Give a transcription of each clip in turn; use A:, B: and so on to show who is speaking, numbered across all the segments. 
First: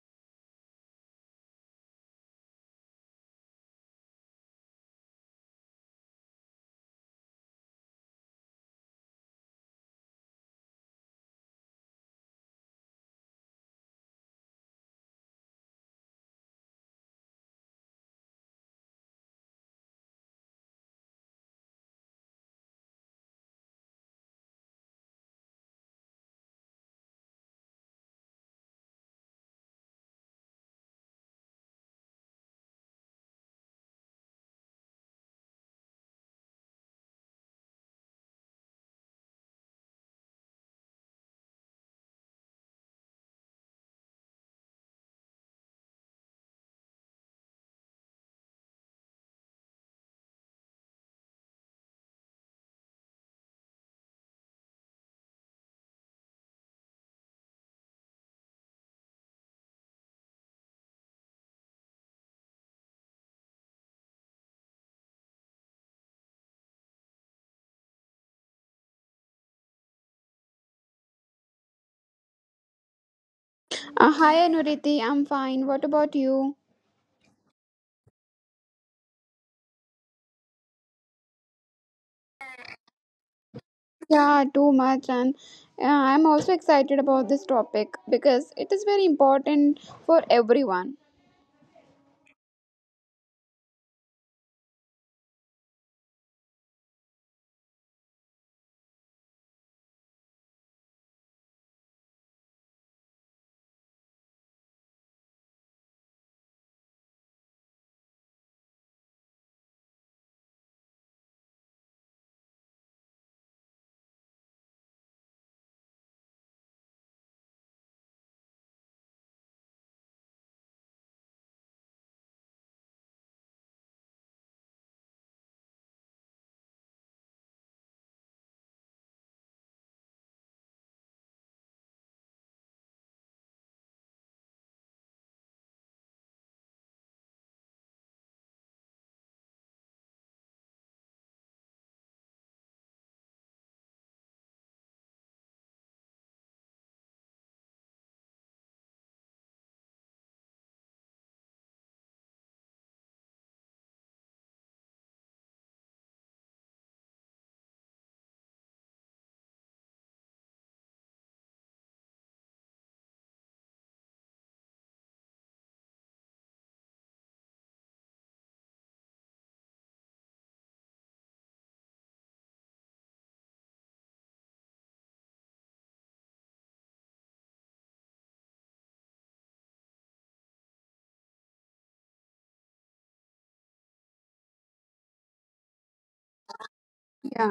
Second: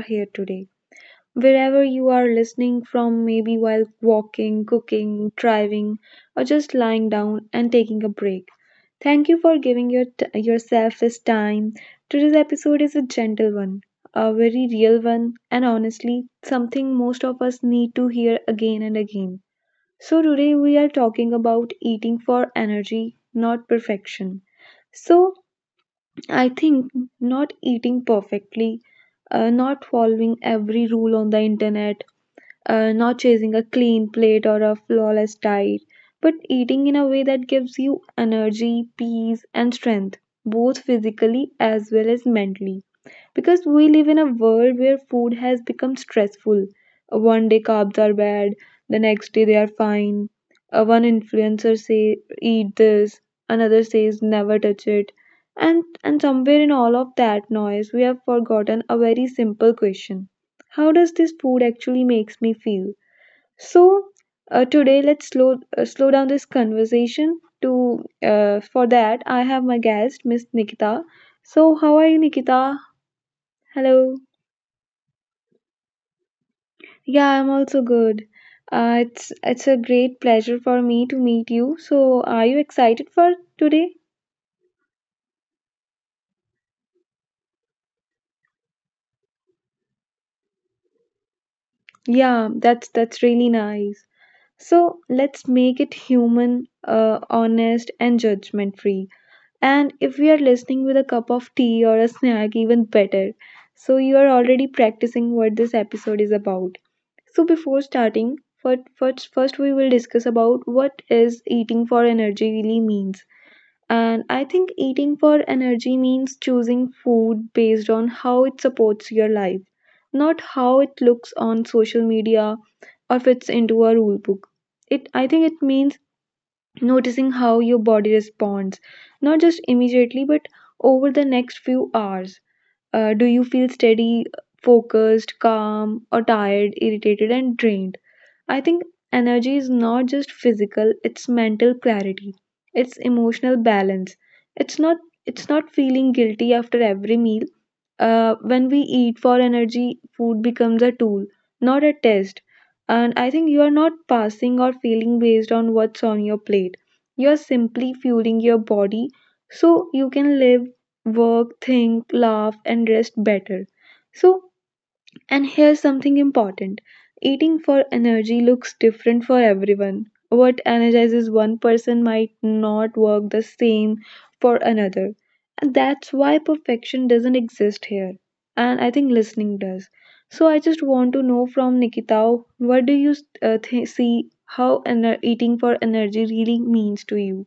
A: here today. Wherever you are listening from, maybe while walking, cooking, driving, or just lying down and taking a break. Thank you for giving yourself this time. Today's episode is a gentle one, a very real one, and honestly, something most of us need to hear again and again. So, today we are talking about eating for energy, not perfection. So I think not eating perfectly, not following every rule on the internet, not chasing a clean plate or a flawless diet, but eating in a way that gives you energy, peace, and strength, both physically as well as mentally because we live in a world where food has become stressful. One day carbs are bad, the next day they are fine. One influencer say eat this, another says never touch it. And and somewhere in all of that noise, we have forgotten a very simple question. How does this food actually makes me feel? So, today let's slow down this conversation. To For that, I have my guest, Miss Nikita. So, how are you, Nikita? Hello.
B: Hi Anuriti, I'm fine. What about you?
A: Yeah, I'm also good. It's a great pleasure for me to meet you. So, are you excited for today?
B: Yeah, too much, and I'm also excited about this topic because it is very important for everyone.
A: Yeah, that's really nice. So, let's make it human, honest and judgment-free. And if we are listening with a cup of tea or a snack, even better. So, you are already practicing what this episode is about. So, before starting, first we will discuss about what is eating for energy really means. And I think eating for energy means choosing food based on how it supports your life, not how it looks on social media or fits into a rule book. It I think it means noticing how your body responds, not just immediately but over the next few hours. Do you feel steady, focused, calm, or tired, irritated, and drained? I think energy is not just physical, it's mental clarity. It's emotional balance. It's not it's not feeling guilty after every meal. When we eat for energy, food becomes a tool, not a test. And I think you are not passing or failing based on what's on your plate. You are simply fueling your body so you can live, work, think, laugh, and rest better. So and here's something important, eating for energy looks different for everyone. What energizes one person might not work the same for another. And that's why perfection doesn't exist here. And I think listening does. So I just want to know from Nikita, what do you see how eating for energy really means to
B: Yeah.
A: you?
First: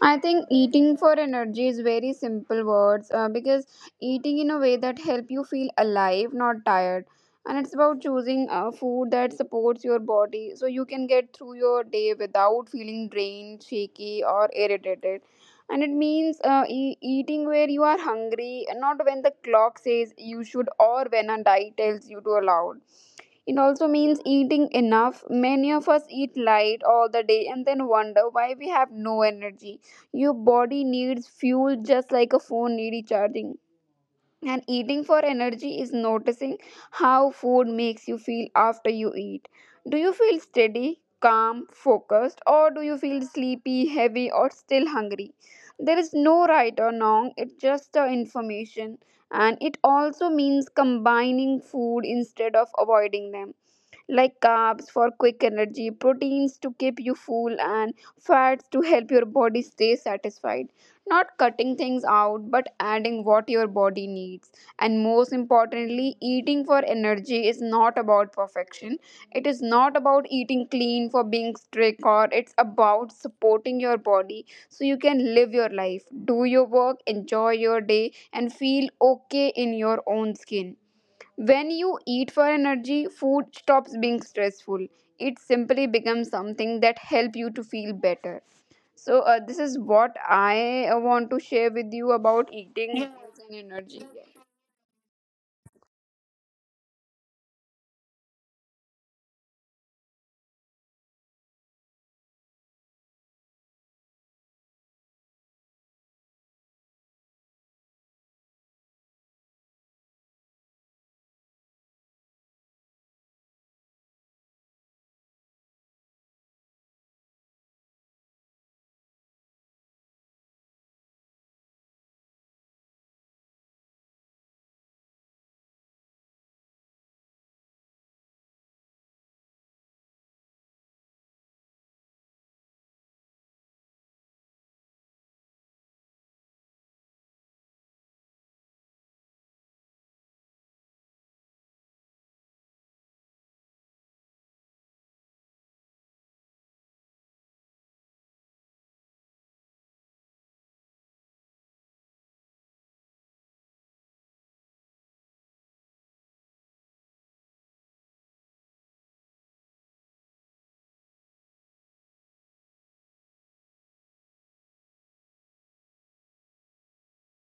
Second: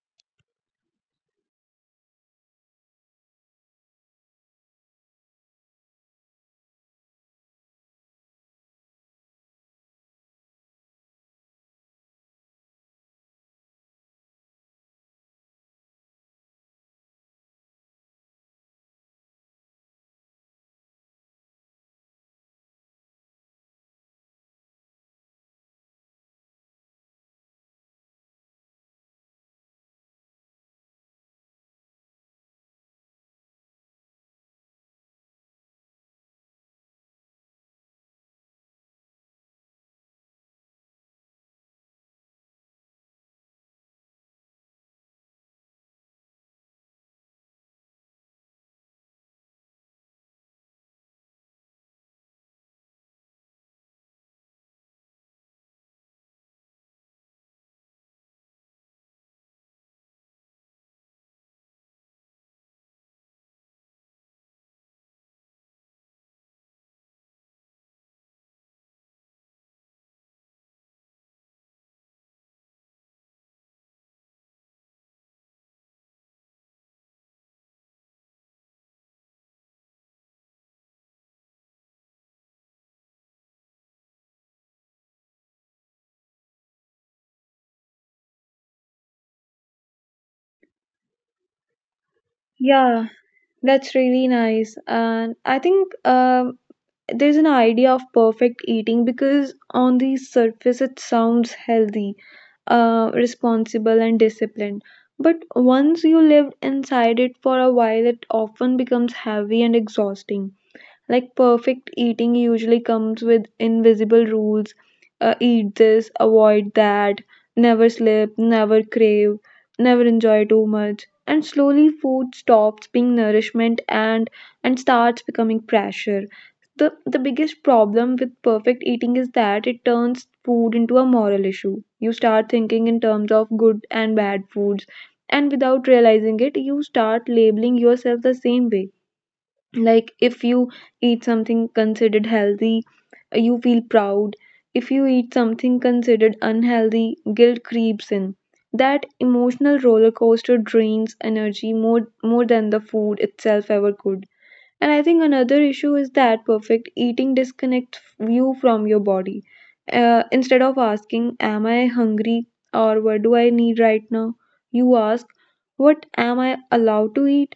B: I think eating for energy is very simple words because eating in a way that help you feel alive, not tired. And it's about choosing food that supports your body so you can get through your day without feeling drained, shaky, or irritated. And it means eating where you are hungry, not when the clock says you should or when a diet tells you to allow. It also means eating enough. Many of us eat light all the day and then wonder why we have no energy. Your body needs fuel just like a phone needs charging. And eating for energy is noticing how food makes you feel after you eat. Do you feel steady, calm, focused, or do you feel sleepy, heavy, or still hungry? There is no right or wrong, it's just the information. And it also means combining food instead of avoiding them, like carbs for quick energy, proteins to keep you full, and fats to help your body stay satisfied. Not cutting things out, but adding what your body needs. And most importantly, eating for energy is not about perfection. It is not about eating clean for being strict, or it's about supporting your body so you can live your life, do your work, enjoy your day, and feel okay in your own skin. When you eat for energy, food stops being stressful. It simply becomes something that help you to feel better. So, this is what I want to share with you about eating. Yeah.
A: Yeah,
B: And
A: that's
B: energy.
A: really nice. And I think there's an idea of perfect eating because on the surface it sounds healthy, responsible, and disciplined. But once you live inside it for a while, it often becomes heavy and exhausting. Like perfect eating usually comes with invisible rules, eat this, avoid that, never slip, never crave, never enjoy too much. And slowly, food stops being nourishment and starts becoming pressure. The biggest problem with perfect eating is that it turns food into a moral issue. You start thinking in terms of good and bad foods, and without realizing it, you start labeling yourself the same way. Like if you eat something considered healthy, you feel proud. If you eat something considered unhealthy, guilt creeps in. That emotional roller coaster drains energy more than the food itself ever could. And I think another issue is that perfect eating disconnects you from your body. Instead of asking, am I hungry or what do I need right now? You ask, what am I allowed to eat?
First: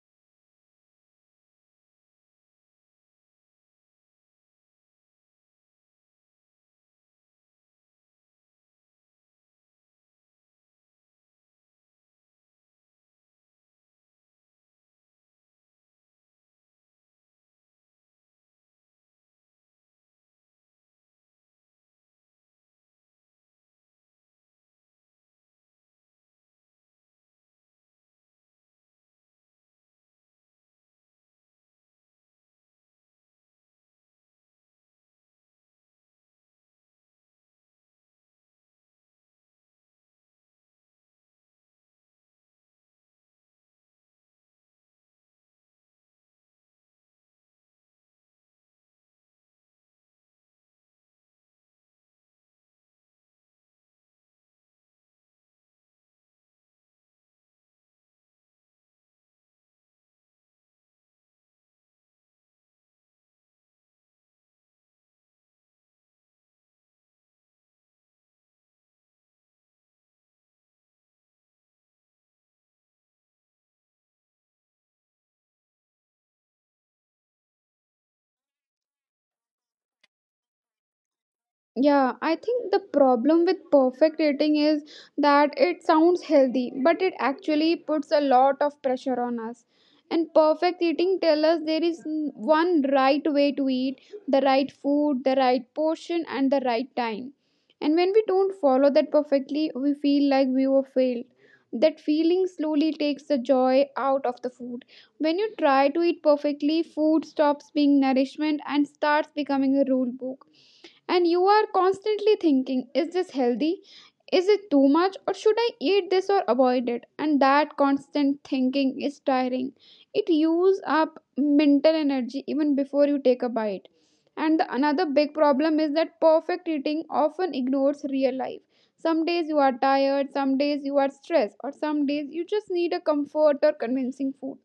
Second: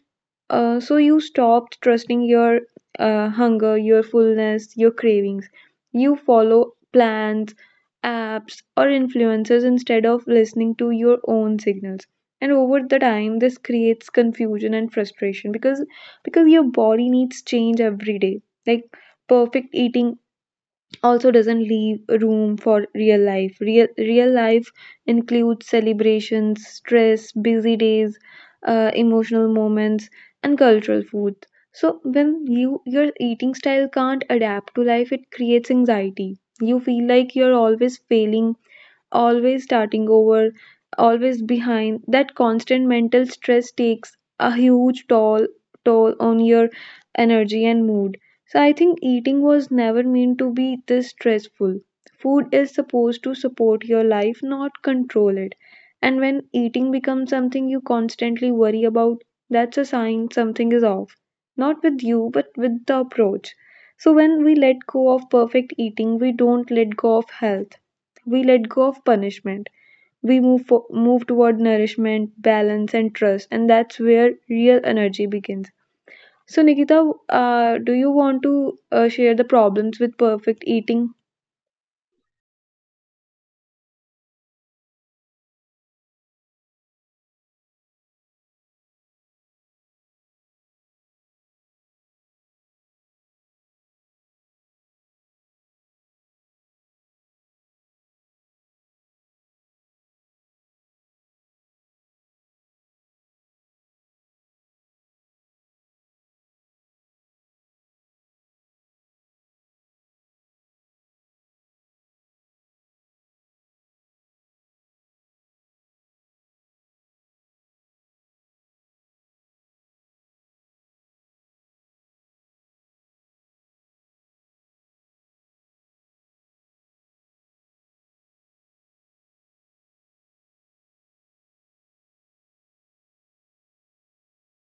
A: So you stopped trusting your hunger, your fullness, your cravings. You follow plans, apps, or influencers instead of listening to your own signals. And over the time, this creates confusion and frustration because your body needs change every day. Like perfect eating also doesn't leave room for real life. Real life includes celebrations, stress, busy days, emotional moments, and cultural food. So when you your eating style can't adapt to life, it creates anxiety. You feel like you're always failing, always starting over, always behind. That constant mental stress takes a huge toll on your energy and mood. So I think eating was never meant to be this stressful. Food is supposed to support your life, not control it. And when eating becomes something you constantly worry about, that's a sign something is off. Not with you, but with the approach. So when we let go of perfect eating, we don't let go of health, we let go of punishment. We move toward nourishment, balance, and trust, and that's where real energy begins. So, Nikita, do you want to share the problems with perfect eating?
B: Yeah, I think the problem with perfect dating is that it sounds healthy, but it actually puts a lot of pressure on us. And perfect eating tells us there is one right way to eat, the right food, the right portion, and the right time. And when we don't follow that perfectly, we feel like we were failed. That feeling slowly takes the joy out of the food. When you try to eat perfectly, food stops being nourishment and starts becoming a rule book, and you are constantly thinking, is this healthy? Is it too much? Or should I eat this or avoid it? And that constant thinking is tiring. It uses up mental energy even before you take a bite. And the another big problem is that perfect eating often ignores real life. Some days you are tired, some days you are stressed, or some days you just need a comfort or convincing food.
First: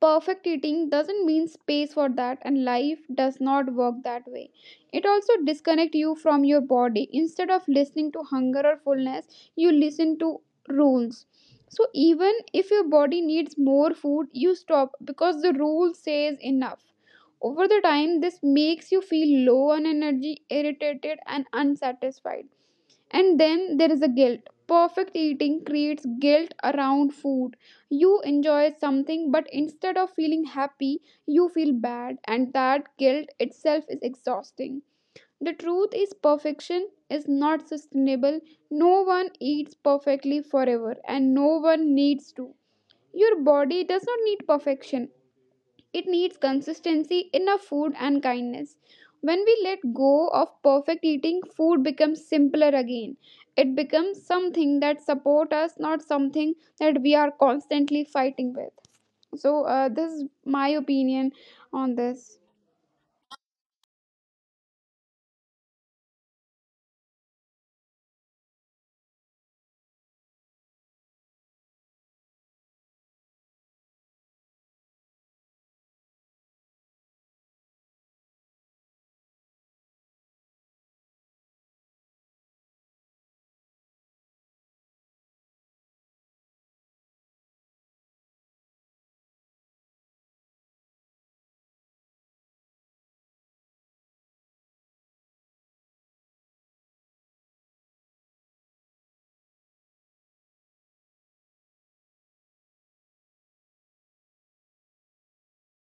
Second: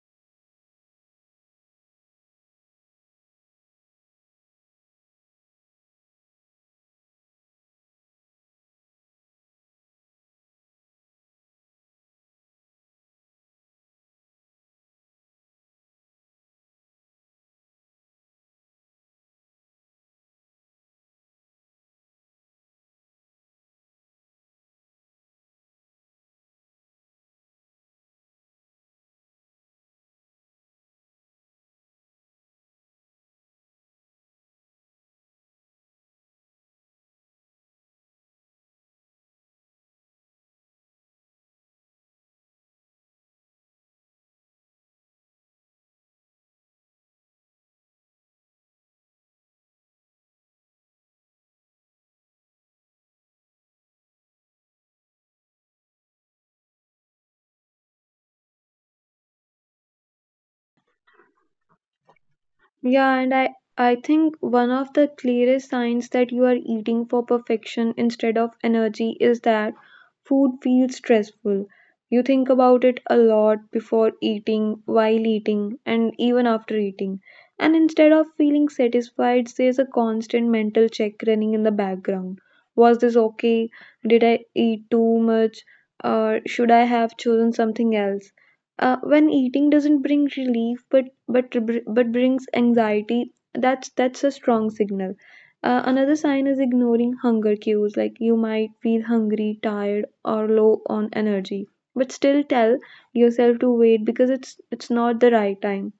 B: Perfect eating doesn't mean space for that, and life does not work that way. It also disconnects you from your body. Instead of listening to hunger or fullness, you listen to rules. So even if your body needs more food, you stop because the rule says enough. Over the time, this makes you feel low on energy, irritated, and unsatisfied. And then there is a guilt. Perfect eating creates guilt around food. You enjoy something, but instead of feeling happy, you feel bad, and that guilt itself is exhausting. The truth is, perfection is not sustainable. No one eats perfectly forever, and no one needs to. Your body does not need perfection, it needs consistency, enough food, and kindness. When we let go of perfect eating, food becomes simpler again. It becomes something that supports us, not something that we are constantly fighting with. So, this is my opinion on this.
A: Yeah, and I think one of the clearest signs that you are eating for perfection instead of energy is that food feels stressful. You think about it a lot before eating, while eating, and even after eating. And instead of feeling satisfied, there's a constant mental check running in the background. Was this okay? Did I eat too much? Or should I have chosen something else? When eating doesn't bring relief but brings anxiety, that's a strong signal. Another sign is ignoring hunger cues. Like you might feel hungry, tired, or low on energy but still tell yourself to wait because it's not the right time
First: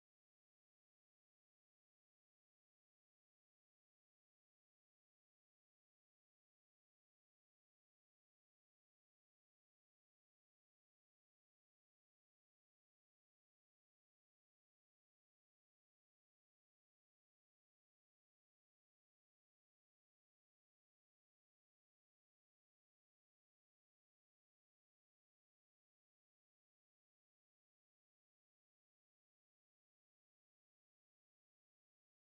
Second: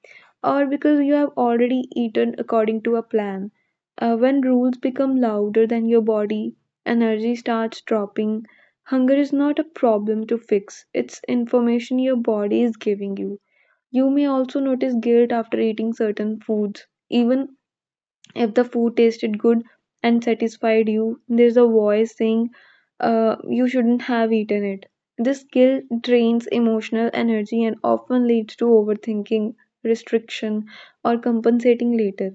A: or because you have already eaten according to a plan. When rules become louder than your body, energy starts dropping. Hunger is not a problem to fix, it's information your body is giving you. You may also notice guilt after eating certain foods. Even if the food tasted good and satisfied you, there's a voice saying you shouldn't have eaten it. This guilt drains emotional energy and often leads to overthinking, restriction, or compensating later.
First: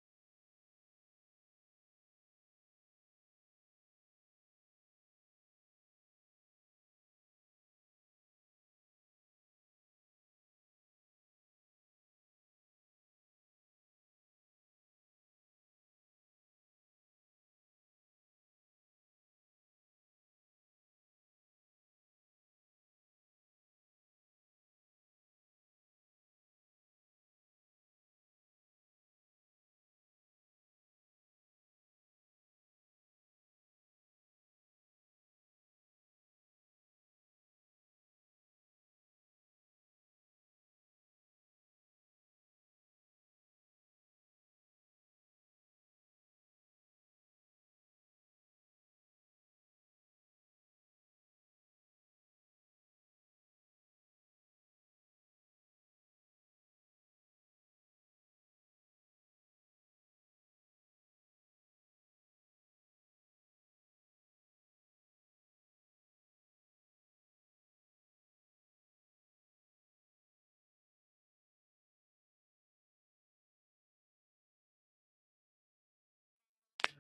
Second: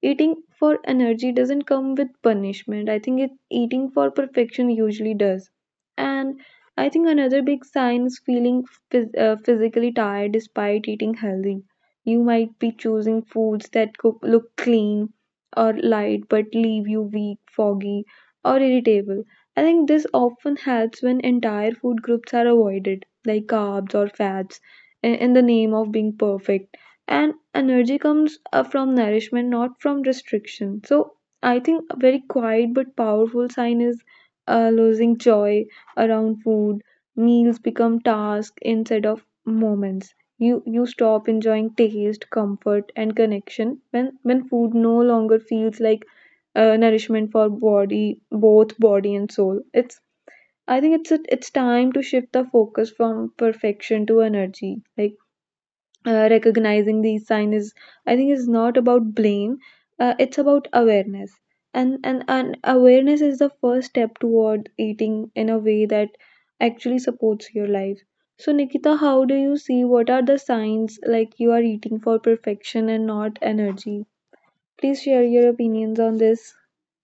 A: Eating for energy doesn't come with punishment. I think it eating for perfection usually does. And I think another big sign is feeling physically tired despite eating healthy. You might be choosing foods that cook, look clean, or light but leave you weak, foggy, or irritable. I think this often helps when entire food groups are avoided, like carbs or fats, in the name of being perfect. And energy comes from nourishment, not from restriction. So I think a very quiet but powerful sign is losing joy around food. Meals become tasks instead of moments. You stop enjoying taste, comfort, and connection when food no longer feels like nourishment for body, both body and soul. It's I think it's time to shift the focus from perfection to energy. Like recognizing these signs is, I think, is not about blame, it's about awareness. And awareness is the first step toward eating in a way that actually supports your life. So, Nikita, how do you see what are the signs like you are eating for perfection and not energy? Please share your opinions on this.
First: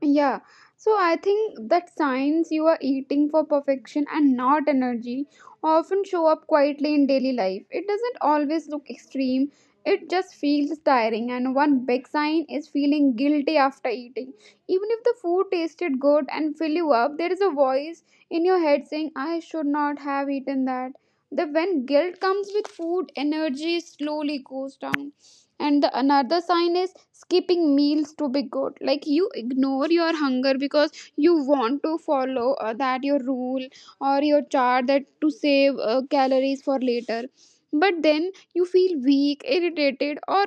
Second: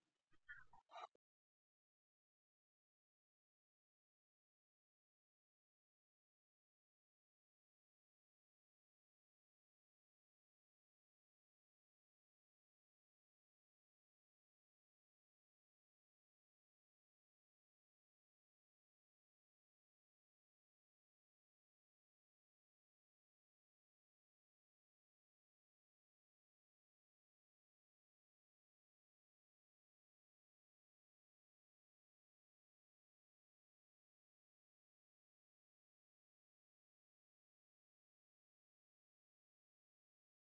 B: Yeah, so I think that signs you are eating for perfection and not energy often show up quietly in daily life. It doesn't always look extreme, it just feels tiring. And one big sign is feeling guilty after eating. Even if the food tasted good and fill you up, there is a voice in your head saying, I should not have eaten that. The when guilt comes with food, energy slowly goes down, and the another sign is skipping meals to be good, like you ignore your hunger because you want to follow that your rule or your chart that to save calories for later. But then you feel weak, irritated, or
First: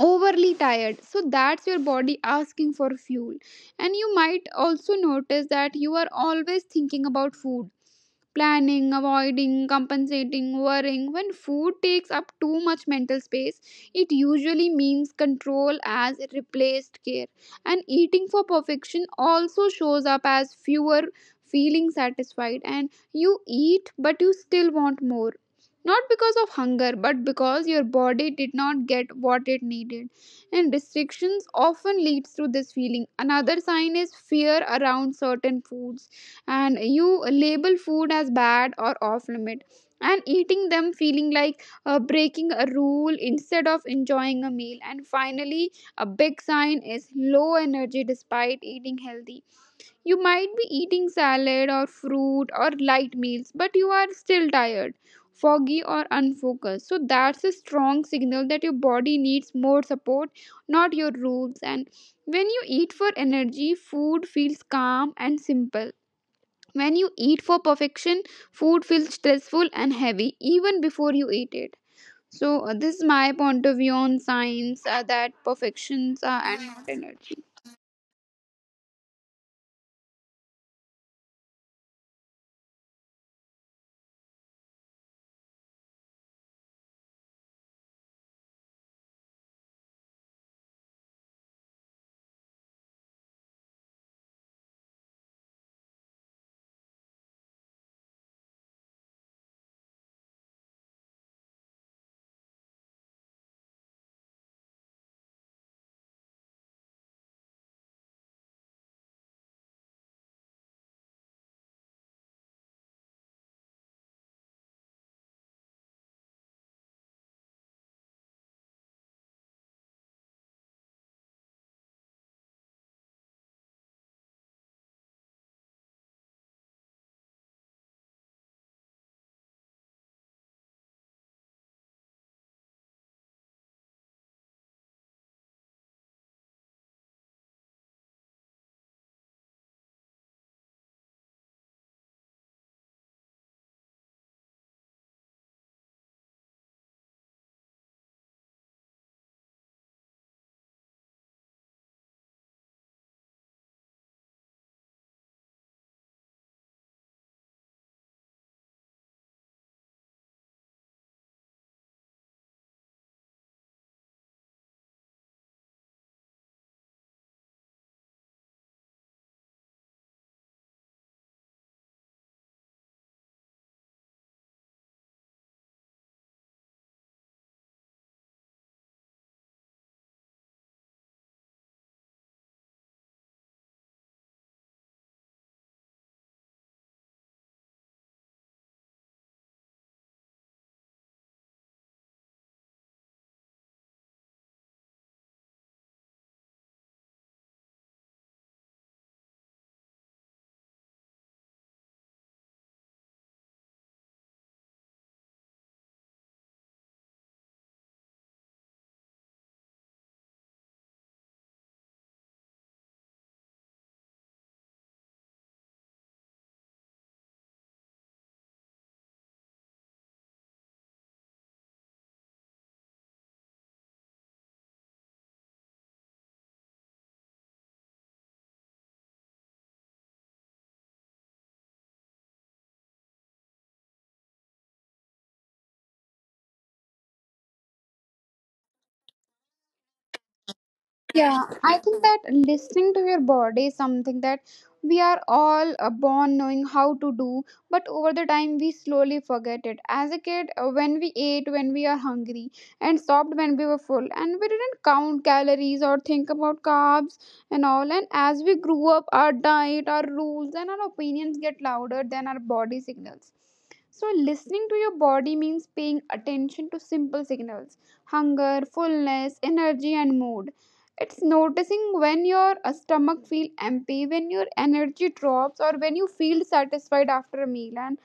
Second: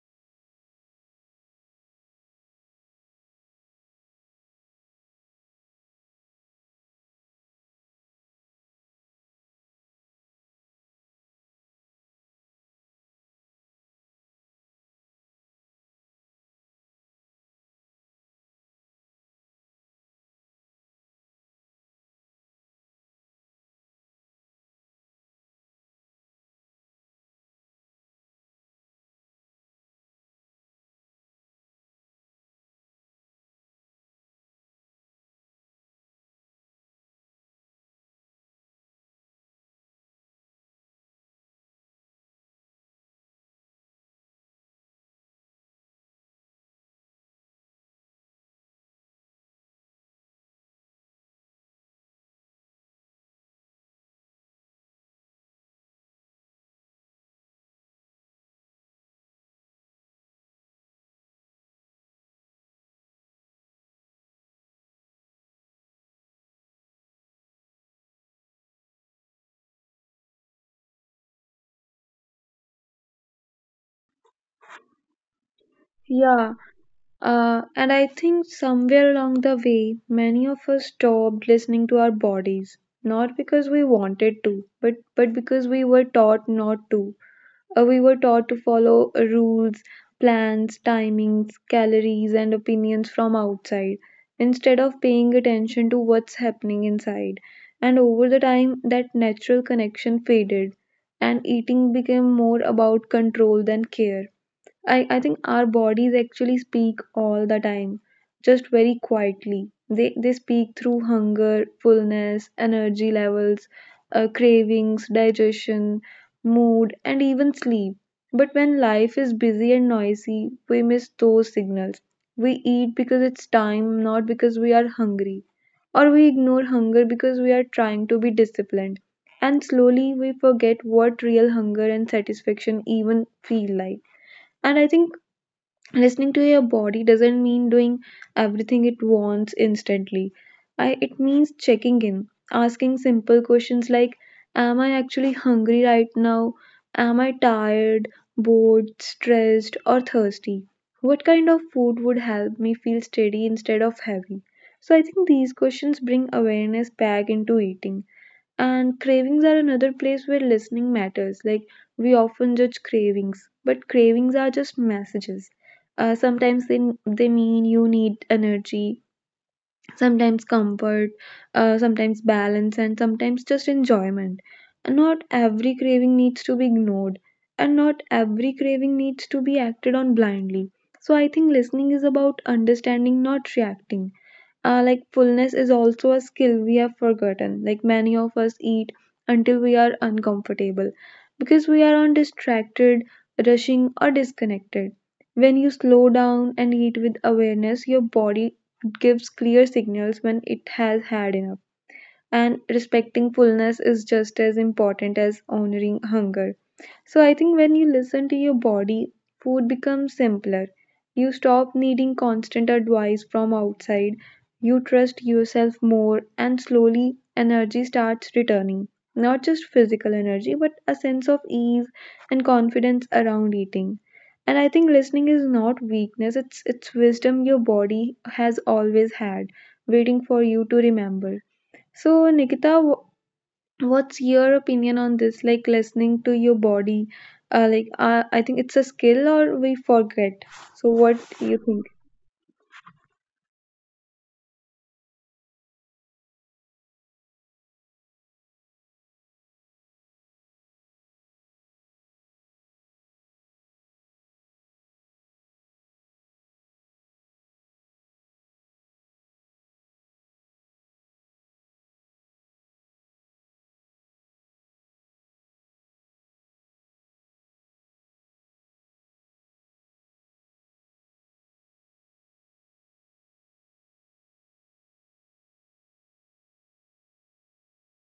B: overly tired, so that's your body asking for fuel. And you might also notice that you are always thinking about food, planning, avoiding, compensating, worrying. When food takes up too much mental space, it usually means control as replaced care. And eating for perfection also shows up as fewer feeling satisfied, and you eat but you still want more. Not because of hunger, but because your body did not get what it needed. And restrictions often leads to this feeling. Another sign is fear around certain foods, and you label food as bad or off limit, and eating them feeling like breaking a rule instead of enjoying a meal. And finally, a big sign is low energy despite eating healthy. You might be eating salad or fruit or light meals, but you are still tired, foggy, or unfocused, so that's a strong signal that your body needs more support, not your rules. And when you eat for energy, food feels calm and simple. When you eat for perfection, food feels stressful and heavy even before you eat it. So, this is my point of view on science, that perfections are
A: Yeah.
B: and not energy.
A: And I think somewhere along the way, many of us stopped listening to our bodies, not because we wanted to, but because we were taught not to. We were taught to follow rules, plans, timings, calories, and opinions from outside instead of paying attention to what's happening inside. And over the time, that natural connection faded, and eating became more about control than care. I think our bodies actually speak all the time, just very quietly. They speak through hunger, fullness, energy levels, cravings, digestion, mood, and even sleep. But when life is busy and noisy, we miss those signals. We eat because it's time, not because we are hungry. Or we ignore hunger because we are trying to be disciplined. And slowly we forget what real hunger and satisfaction even feel like. And I think listening to your body doesn't mean doing everything it wants instantly. It means checking in, asking simple questions like, am I actually hungry right now? Am I tired, bored, stressed, or thirsty? What kind of food would help me feel steady instead of heavy? So I think these questions bring awareness back into eating. And cravings are another place where listening matters. Like, we often judge cravings, but cravings are just messages. Sometimes they mean you need energy, sometimes comfort, sometimes balance, and sometimes just enjoyment. And not every craving needs to be ignored, and not every craving needs to be acted on blindly. So I think listening is about understanding, not reacting. Like fullness is also a skill we have forgotten. Like many of us eat until we are uncomfortable because we are on distracted, rushing, or disconnected. When you slow down and eat with awareness, your body it gives clear signals when it has had enough, and respecting fullness is just as important as honoring hunger. So I think when you listen to your body, food becomes simpler. You stop needing constant advice from outside. You trust yourself more, and slowly energy starts returning. Not just physical energy, but a sense of ease and confidence around eating. And I think listening is not weakness, it's wisdom your body has always had, waiting for you to remember. So, Nikita, what's your opinion on this? Like listening to your body, like I think it's a skill or we forget. So, what
B: Yeah,
A: do you
B: I
A: think?
B: think that listening to your body is something that we are all born knowing how to do, but over the time we slowly forget it. As a kid, when we ate when we are hungry and stopped when we were full, and we didn't count calories or think about carbs and all. And as we grew up, our diet, our rules, and our opinions get louder than our body signals. So, listening to your body means paying attention to simple signals: hunger, fullness, energy, and mood. It's noticing when your stomach feel empty, when your energy drops, or when you feel satisfied after a meal. And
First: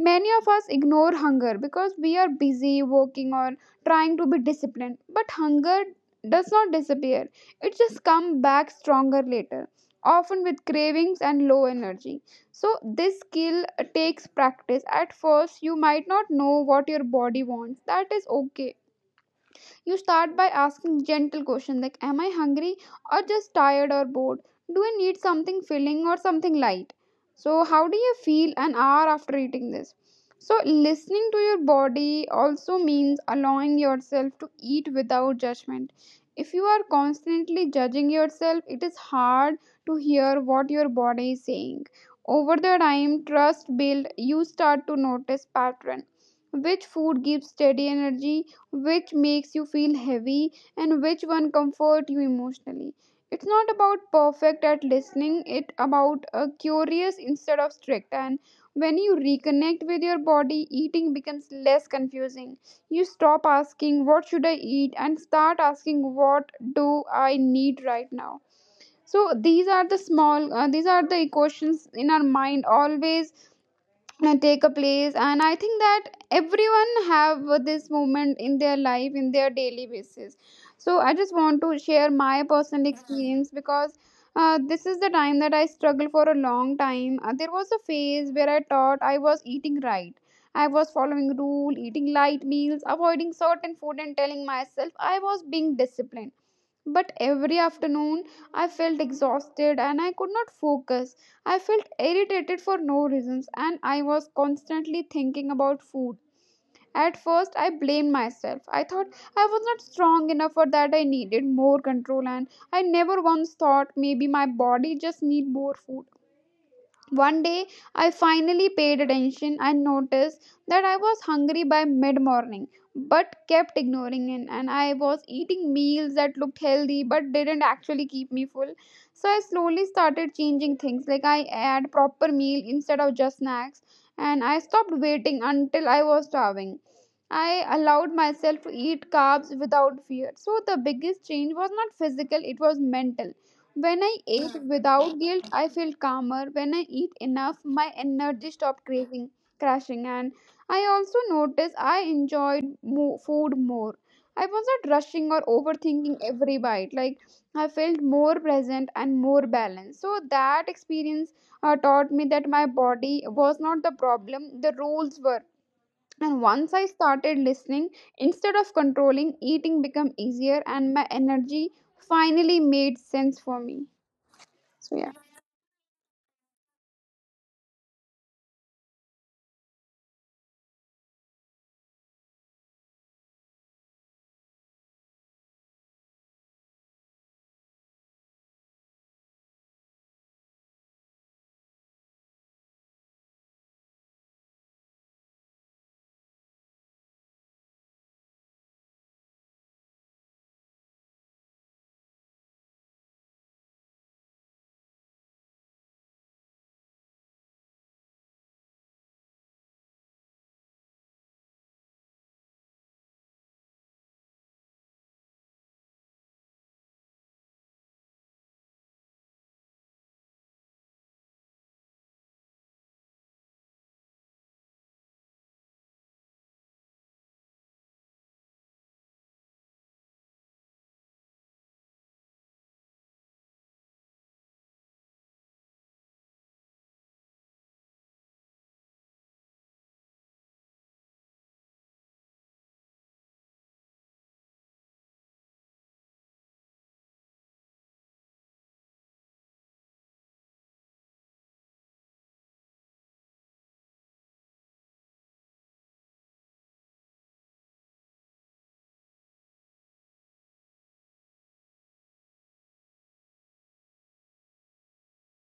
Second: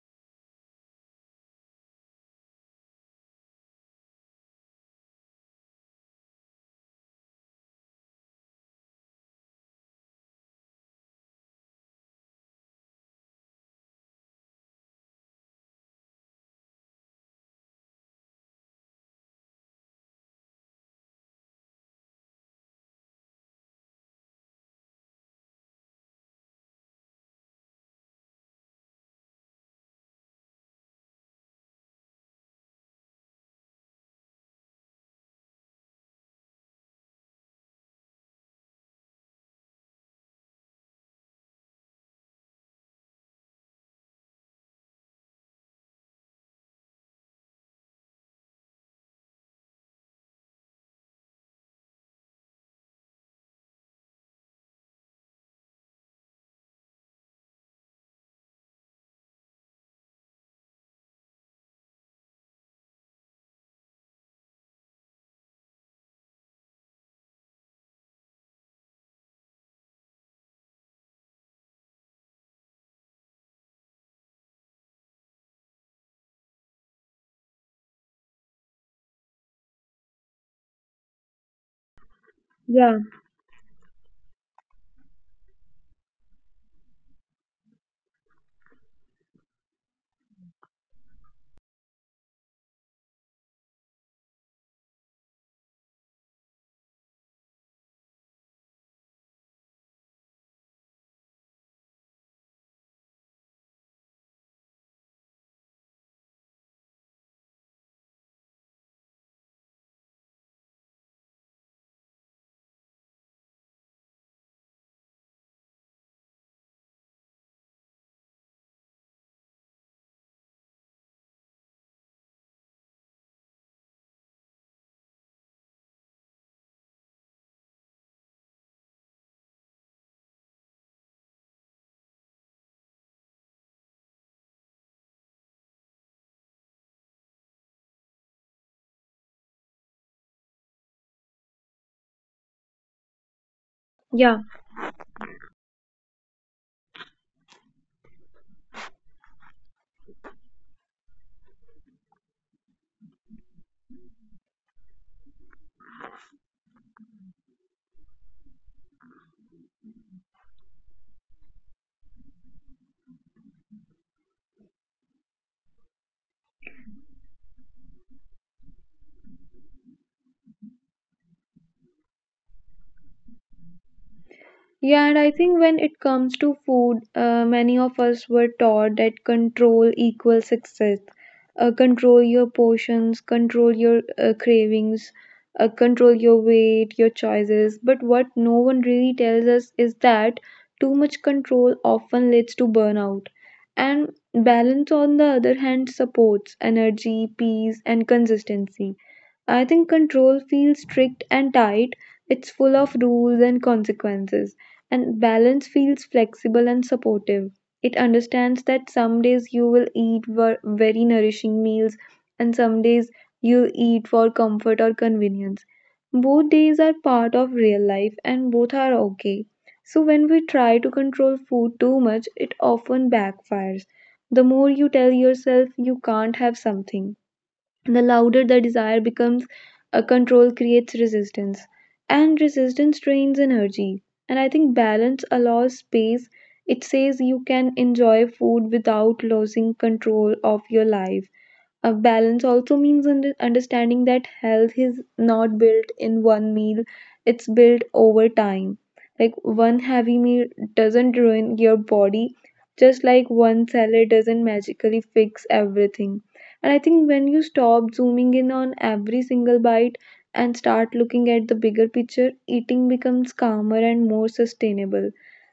B: many of us ignore hunger because we are busy working or trying to be disciplined. But hunger does not disappear; it just comes back stronger later, often with cravings and low energy. So this skill takes practice. At first, you might not know what your body wants. That is okay. You start by asking gentle questions like, am I hungry or just tired or bored? Do I need something filling or something light? So, how do you feel an hour after eating this? So, listening to your body also means allowing yourself to eat without judgment. If you are constantly judging yourself, it is hard to hear what your body is saying. Over the time, trust build, you start to notice pattern. Which food gives steady energy? Which makes you feel heavy, and which one comfort you emotionally? It's not about perfect at listening, it about curious instead of strict. And when you reconnect with your body, eating becomes less confusing. You stop asking what should I eat and start asking what do I need right now? So these are the equations in our mind, always take a place, and I think that everyone have this moment in their life in their daily basis. So I just want to share my personal
A: Yeah,
B: experience because this is the time that I struggled for a long time. There was a phase where I thought I was eating right, I was following rule, eating light meals, avoiding certain food and telling myself I was being disciplined. But every afternoon I felt exhausted and I could not focus. I felt irritated for no reasons and I was constantly thinking about food. At first, I blamed myself. I thought I was not strong enough or that I needed more control, and I never once thought maybe my body just need more food. One day, I finally paid attention and noticed that I was hungry by mid morning but kept ignoring it. And I was eating meals that looked healthy but didn't actually keep me full. So I slowly started changing things, like I had proper meal instead of just snacks, and I stopped waiting until I was starving. I allowed myself to eat carbs without fear. So the biggest change was not physical, it was mental. When I
A: yeah.
B: ate without guilt, I felt calmer. When I eat enough, my energy stopped craving, crashing, and I also noticed I enjoyed food more. I wasn't rushing or overthinking every bite. Like I felt more present and more balanced. So that experience taught me that my body was not the problem; the rules were. And once I started listening instead of controlling, eating became easier, and my energy finally made sense for me. So
A: Yeah,
B: yeah.
A: and I think when it comes to food, many of us were taught that control equals success. Control your portions, control your cravings, control your weight, your choices. But what no one really tells us is that too much control often leads to burnout. And balance, on the other hand, supports energy, peace, and consistency. I think control feels strict and tight. It's full of rules and consequences. And balance feels flexible and supportive. It understands that some days you will eat very nourishing meals, and some days you'll eat for comfort or convenience. Both days are part of real life, and both are okay. So when we try to control food too much, it often backfires. The more you tell yourself you can't have something, the louder the desire becomes. A control creates resistance, and resistance drains energy. And I think balance allows space. It says you can enjoy food without losing control of your life. A balance also means understanding that health is not built in one meal, it's built over time. Like one heavy meal doesn't ruin your body, just like one salad doesn't magically fix everything. And I think when you stop zooming in on every single bite and start looking at the bigger picture, eating becomes calmer and more sustainable.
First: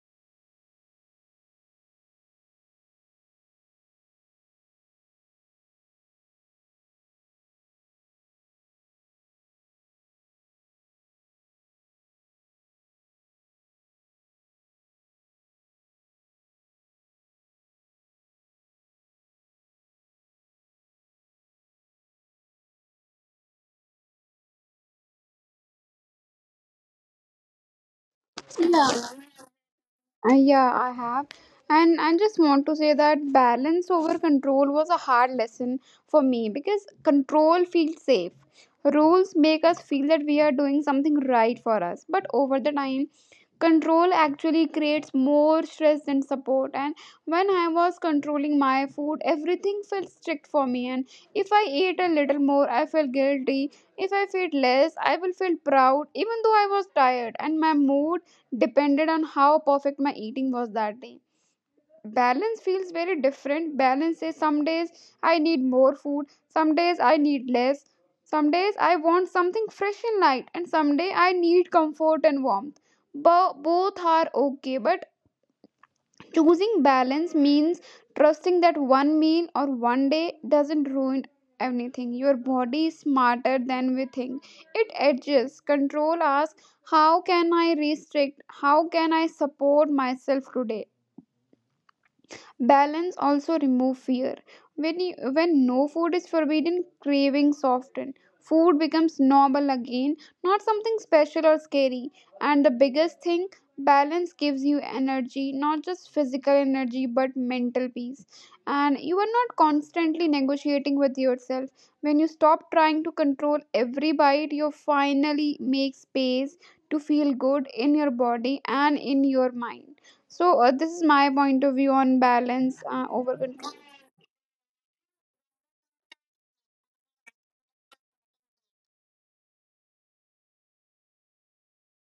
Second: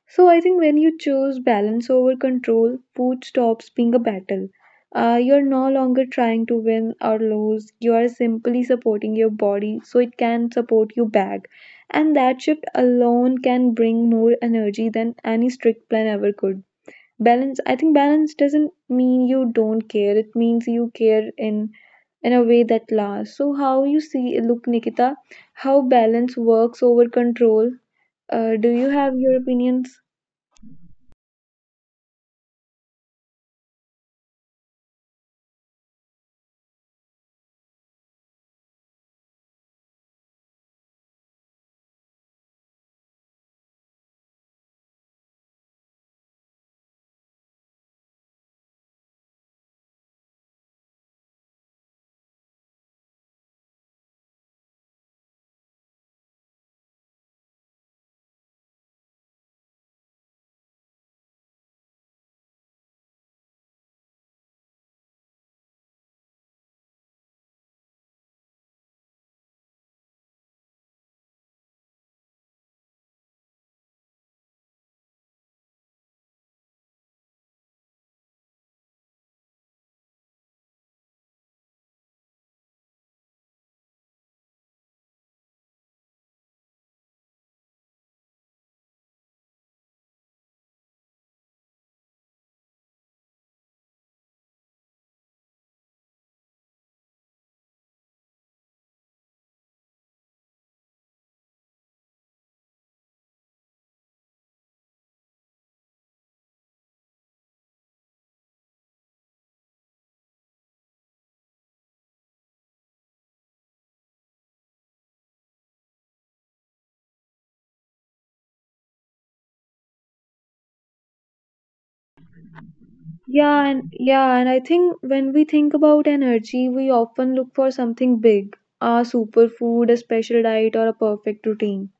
A: So I think when you choose balance over control, food stops being a battle. You're no longer trying to win or lose. You are simply supporting your body so it can support you back. And that shift alone can bring more energy than any strict plan ever could. Balance, I think balance doesn't mean you don't care. It means you care in a way that lasts. So how you see look, Nikita, how balance works over control. Do you
B: Yeah.
A: have your opinions?
B: Yeah, I have. And I just want to say that balance over control was a hard lesson for me because control feels safe. Rules make us feel that we are doing something right for us, but over the time control actually creates more stress than support. And when I was controlling my food, everything felt strict for me. And if I ate a little more, I felt guilty. If I felt less, I will feel proud, even though I was tired and my mood depended on how perfect my eating was that day. Balance feels very different. Balance is some days I need more food, some days I need less, some days I want something fresh and light and some day I need comfort and warmth, but both are okay. But choosing balance means trusting that one meal or one day doesn't ruin anything. Your body is smarter than we think. It adjusts. Control asks how can I restrict. How can I support myself today. Balance also remove fear. When you, when no food is forbidden, cravings soften. Food becomes normal again, not something special or scary. And the biggest thing, balance gives you energy, not just physical energy but mental peace. And you are not constantly negotiating with yourself. When you stop trying to control every bite, you finally make space to feel good in your body and in your mind. So this is my point of view on balance over
A: Yeah,
B: control.
A: and yeah, and I think when we think about energy, we often look for something big, a superfood, a special diet, or a perfect routine.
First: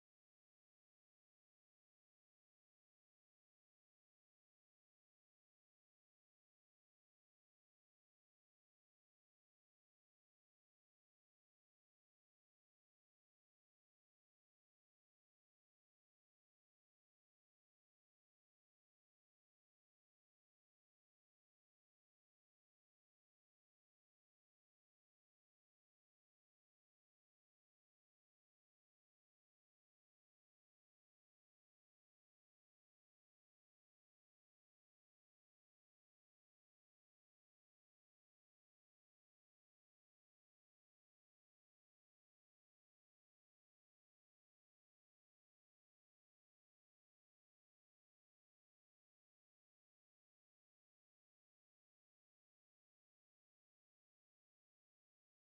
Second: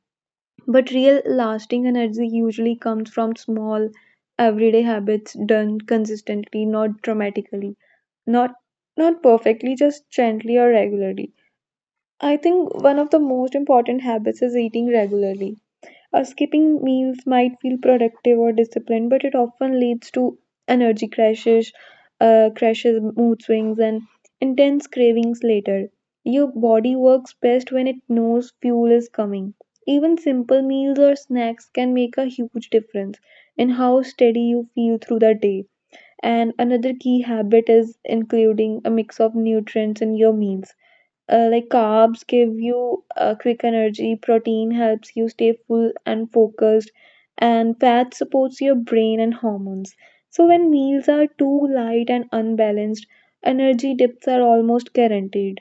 A: But real lasting energy usually comes from small, everyday habits done consistently, not dramatically, not not perfectly, just gently or regularly. I think one of the most important habits is eating regularly. Skipping meals might feel productive or disciplined, but it often leads to energy crashes, crashes, mood swings, and intense cravings later. Your body works best when it knows fuel is coming. Even simple meals or snacks can make a huge difference in how steady you feel through the day. And another key habit is including a mix of nutrients in your meals. Like carbs give you quick energy, protein helps you stay full and focused, and fat supports your brain and hormones. So, when meals are too light and unbalanced, energy dips are almost guaranteed.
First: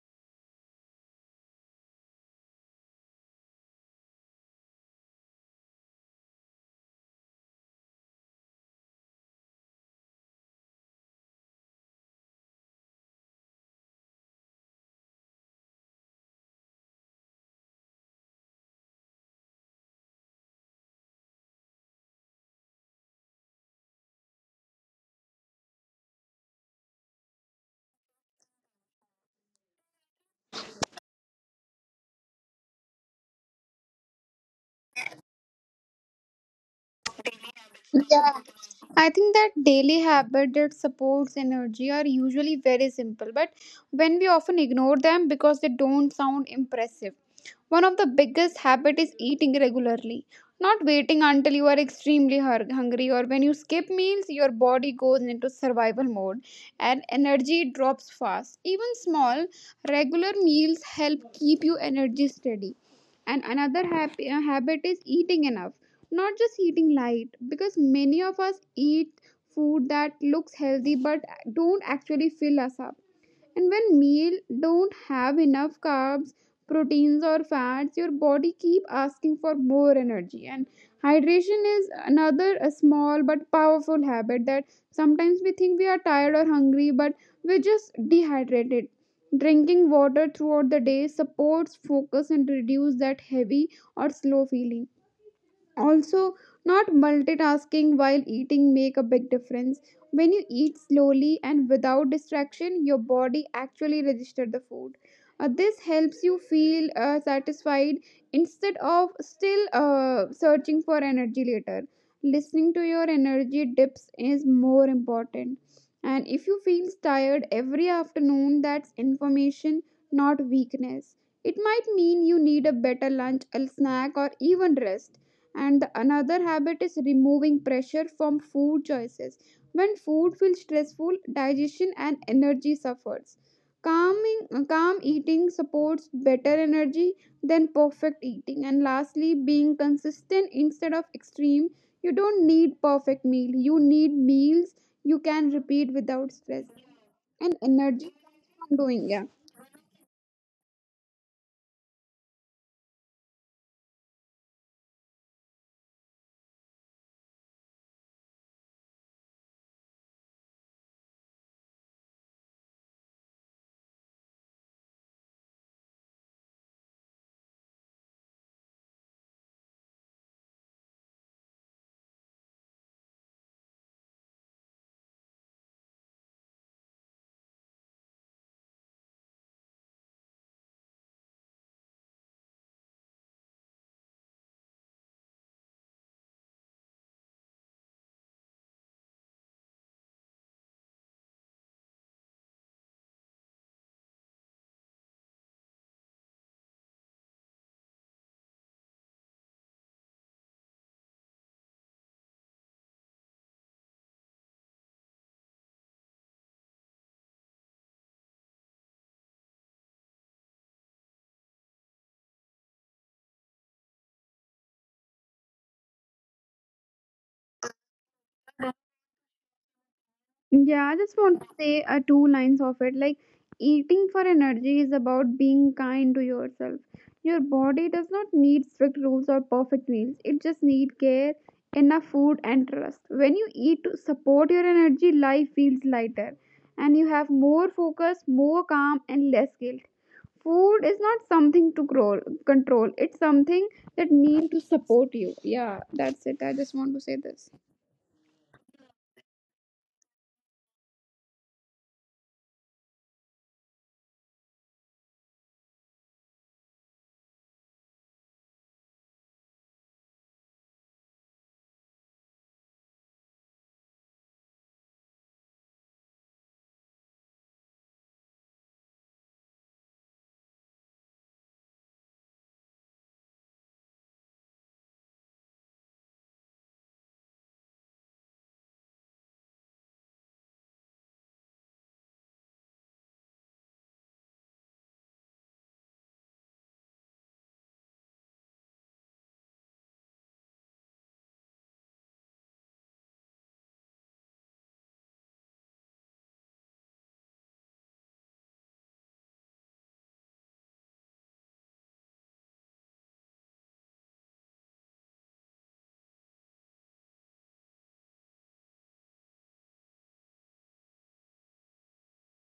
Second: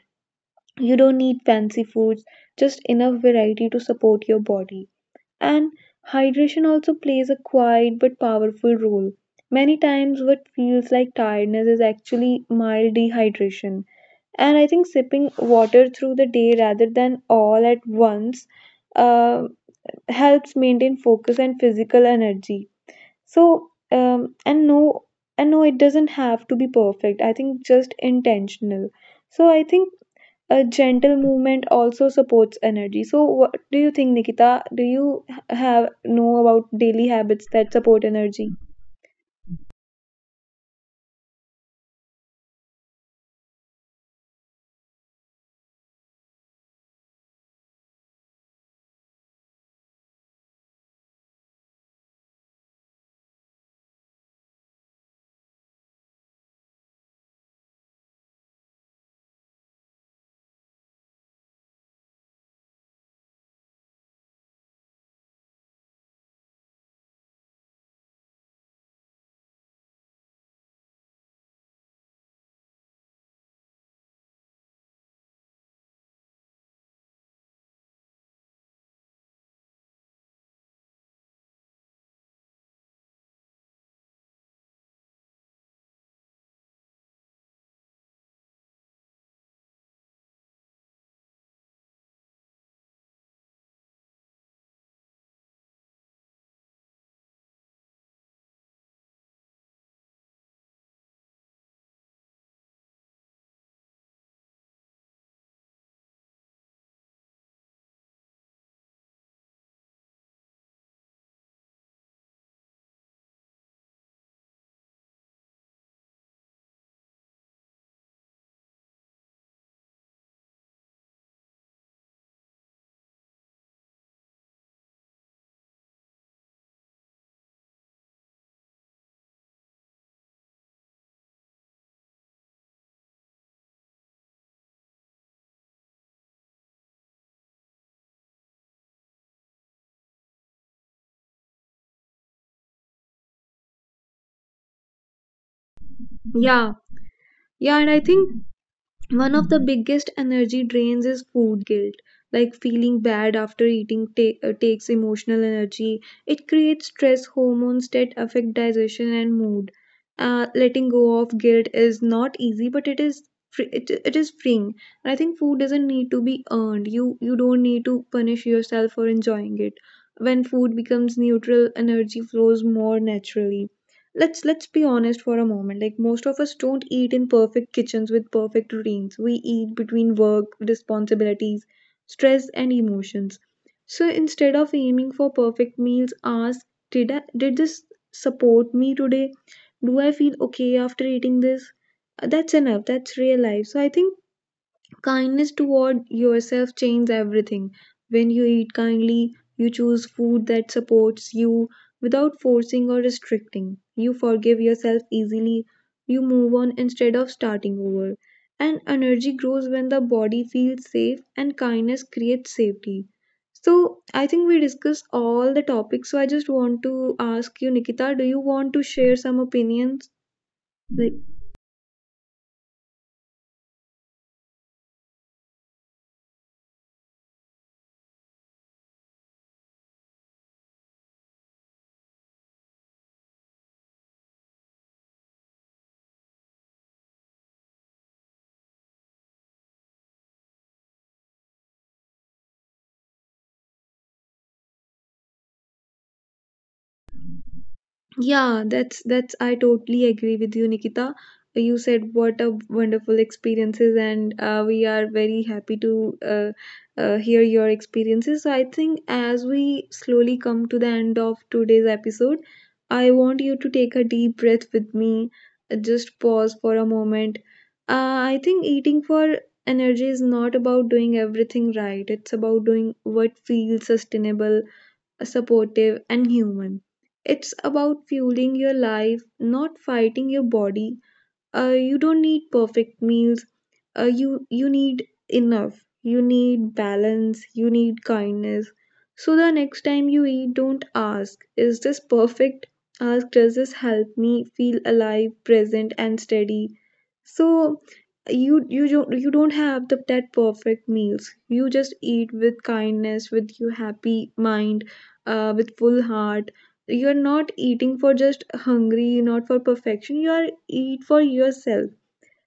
A: You don't need fancy foods, just enough variety to support your body. And hydration also plays a quiet but powerful role. Many times, what feels like tiredness is actually mild dehydration, and I think sipping water through the day rather than all at once uh, helps maintain focus and physical energy. So and no, it doesn't have to be perfect. I think just intentional. So I think a gentle movement also supports energy. So what do you think, Nikita? Do you have know about daily habits that support
B: Yeah.
A: energy?
B: I think that daily habits that supports energy are usually very simple, but when we often ignore them because they don't sound impressive. One of the biggest habit is eating regularly. Not waiting until you are extremely hungry, or when you skip meals, your body goes into survival mode and energy drops fast. Even small, regular meals help keep you energy steady. And another happy, habit is eating enough. Not just eating light, because many of us eat food that looks healthy but don't actually fill us up. And when meal don't have enough carbs, proteins or fats, your body keep asking for more energy. And hydration is another a small but powerful habit. That sometimes we think we are tired or hungry, but we're just dehydrated. Drinking water throughout the day supports focus and reduce that heavy or slow feeling. Also, not multitasking while eating make a big difference. When you eat slowly and without distraction, your body actually registers the food. This helps you feel satisfied instead of still searching for energy later. Listening to your energy dips is more important. And if you feel tired every afternoon, that's information, not weakness. It might mean you need a better lunch, a snack or even rest. And the another habit is removing pressure from food choices. When food feels stressful, digestion and energy suffers. calming Calm eating supports better energy than perfect eating. And lastly, being consistent instead of extreme. You don't need perfect meal, you need meals you can repeat without stress.
A: Yeah,
B: And
A: yeah, and I
B: energy
A: think
B: from doing, yeah.
A: one of the biggest energy drains is food guilt. Like feeling bad after eating takes emotional energy. It creates stress hormones that affect digestion and mood. Letting go of guilt is not easy, but it is free, it is freeing. And I think food doesn't need to be earned. You don't need to punish yourself for enjoying it. When food becomes neutral, energy flows more naturally. Let's be honest for a moment. Like most of us don't eat in perfect kitchens with perfect routines. We eat between work responsibilities, stress, and emotions. So instead of aiming for perfect meals, ask, did this support me today? Do I feel okay after eating this? That's enough, that's real life. So I think kindness toward yourself changes everything. When you eat kindly, you choose food that supports you without forcing or restricting. You forgive yourself easily. You move on instead of starting over. And energy grows when the body feels safe, and kindness creates safety. So, I think we discussed all the topics. So, I just want to ask you, Nikita, do you want to share some opinions?
B: Yeah, I just
A: Like,
B: want to say two lines of it. Like, eating for energy is about being kind to yourself. Your body does not need strict rules or perfect meals, it just needs care, enough food, and trust. When you eat to support your energy, life feels lighter and you have more focus, more calm, and less guilt. Food is not something to grow, control, it's something that means to support you. Yeah, that's it. I just want to say this.
A: yeah, that's I totally agree with you, Nikita. You said what a wonderful experiences, and we are very happy to hear your experiences. So I think as we slowly come to the end of today's episode, I want you to take a deep breath with me. Just pause for a moment. I think eating for energy is not about doing everything right. It's about doing what feels sustainable, supportive, and human. It's about fueling your life, not fighting your body. You don't need perfect meals. You need enough, you need balance, you need kindness. So the next time you eat, don't ask, is this perfect? Ask, does this help me feel alive, present, and steady? So you don't have that perfect meals. You just eat with kindness, with your happy mind, with full heart. You're not eating for just hungry, not for perfection, you are eat for yourself.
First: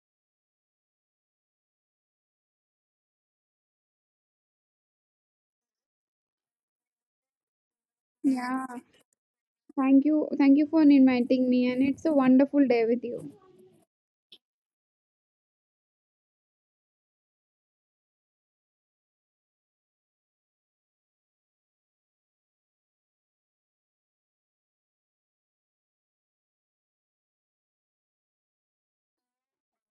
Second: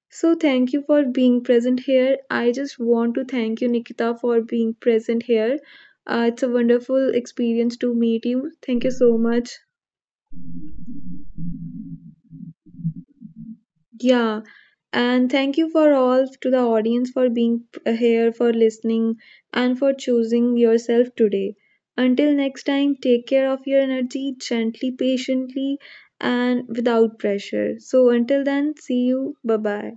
A: So thank you for being present here. I just want to thank you, Nikita, for being present here. It's a wonderful experience to meet you.
B: Yeah.
A: Thank you so much.
B: Thank you. Thank you for inviting me, and it's a wonderful day with you.
A: Yeah, and thank you for all to the audience for being here, for listening, and for choosing yourself today. Until next time, take care of your energy gently, patiently, and without pressure. So, until then, see you. Bye bye.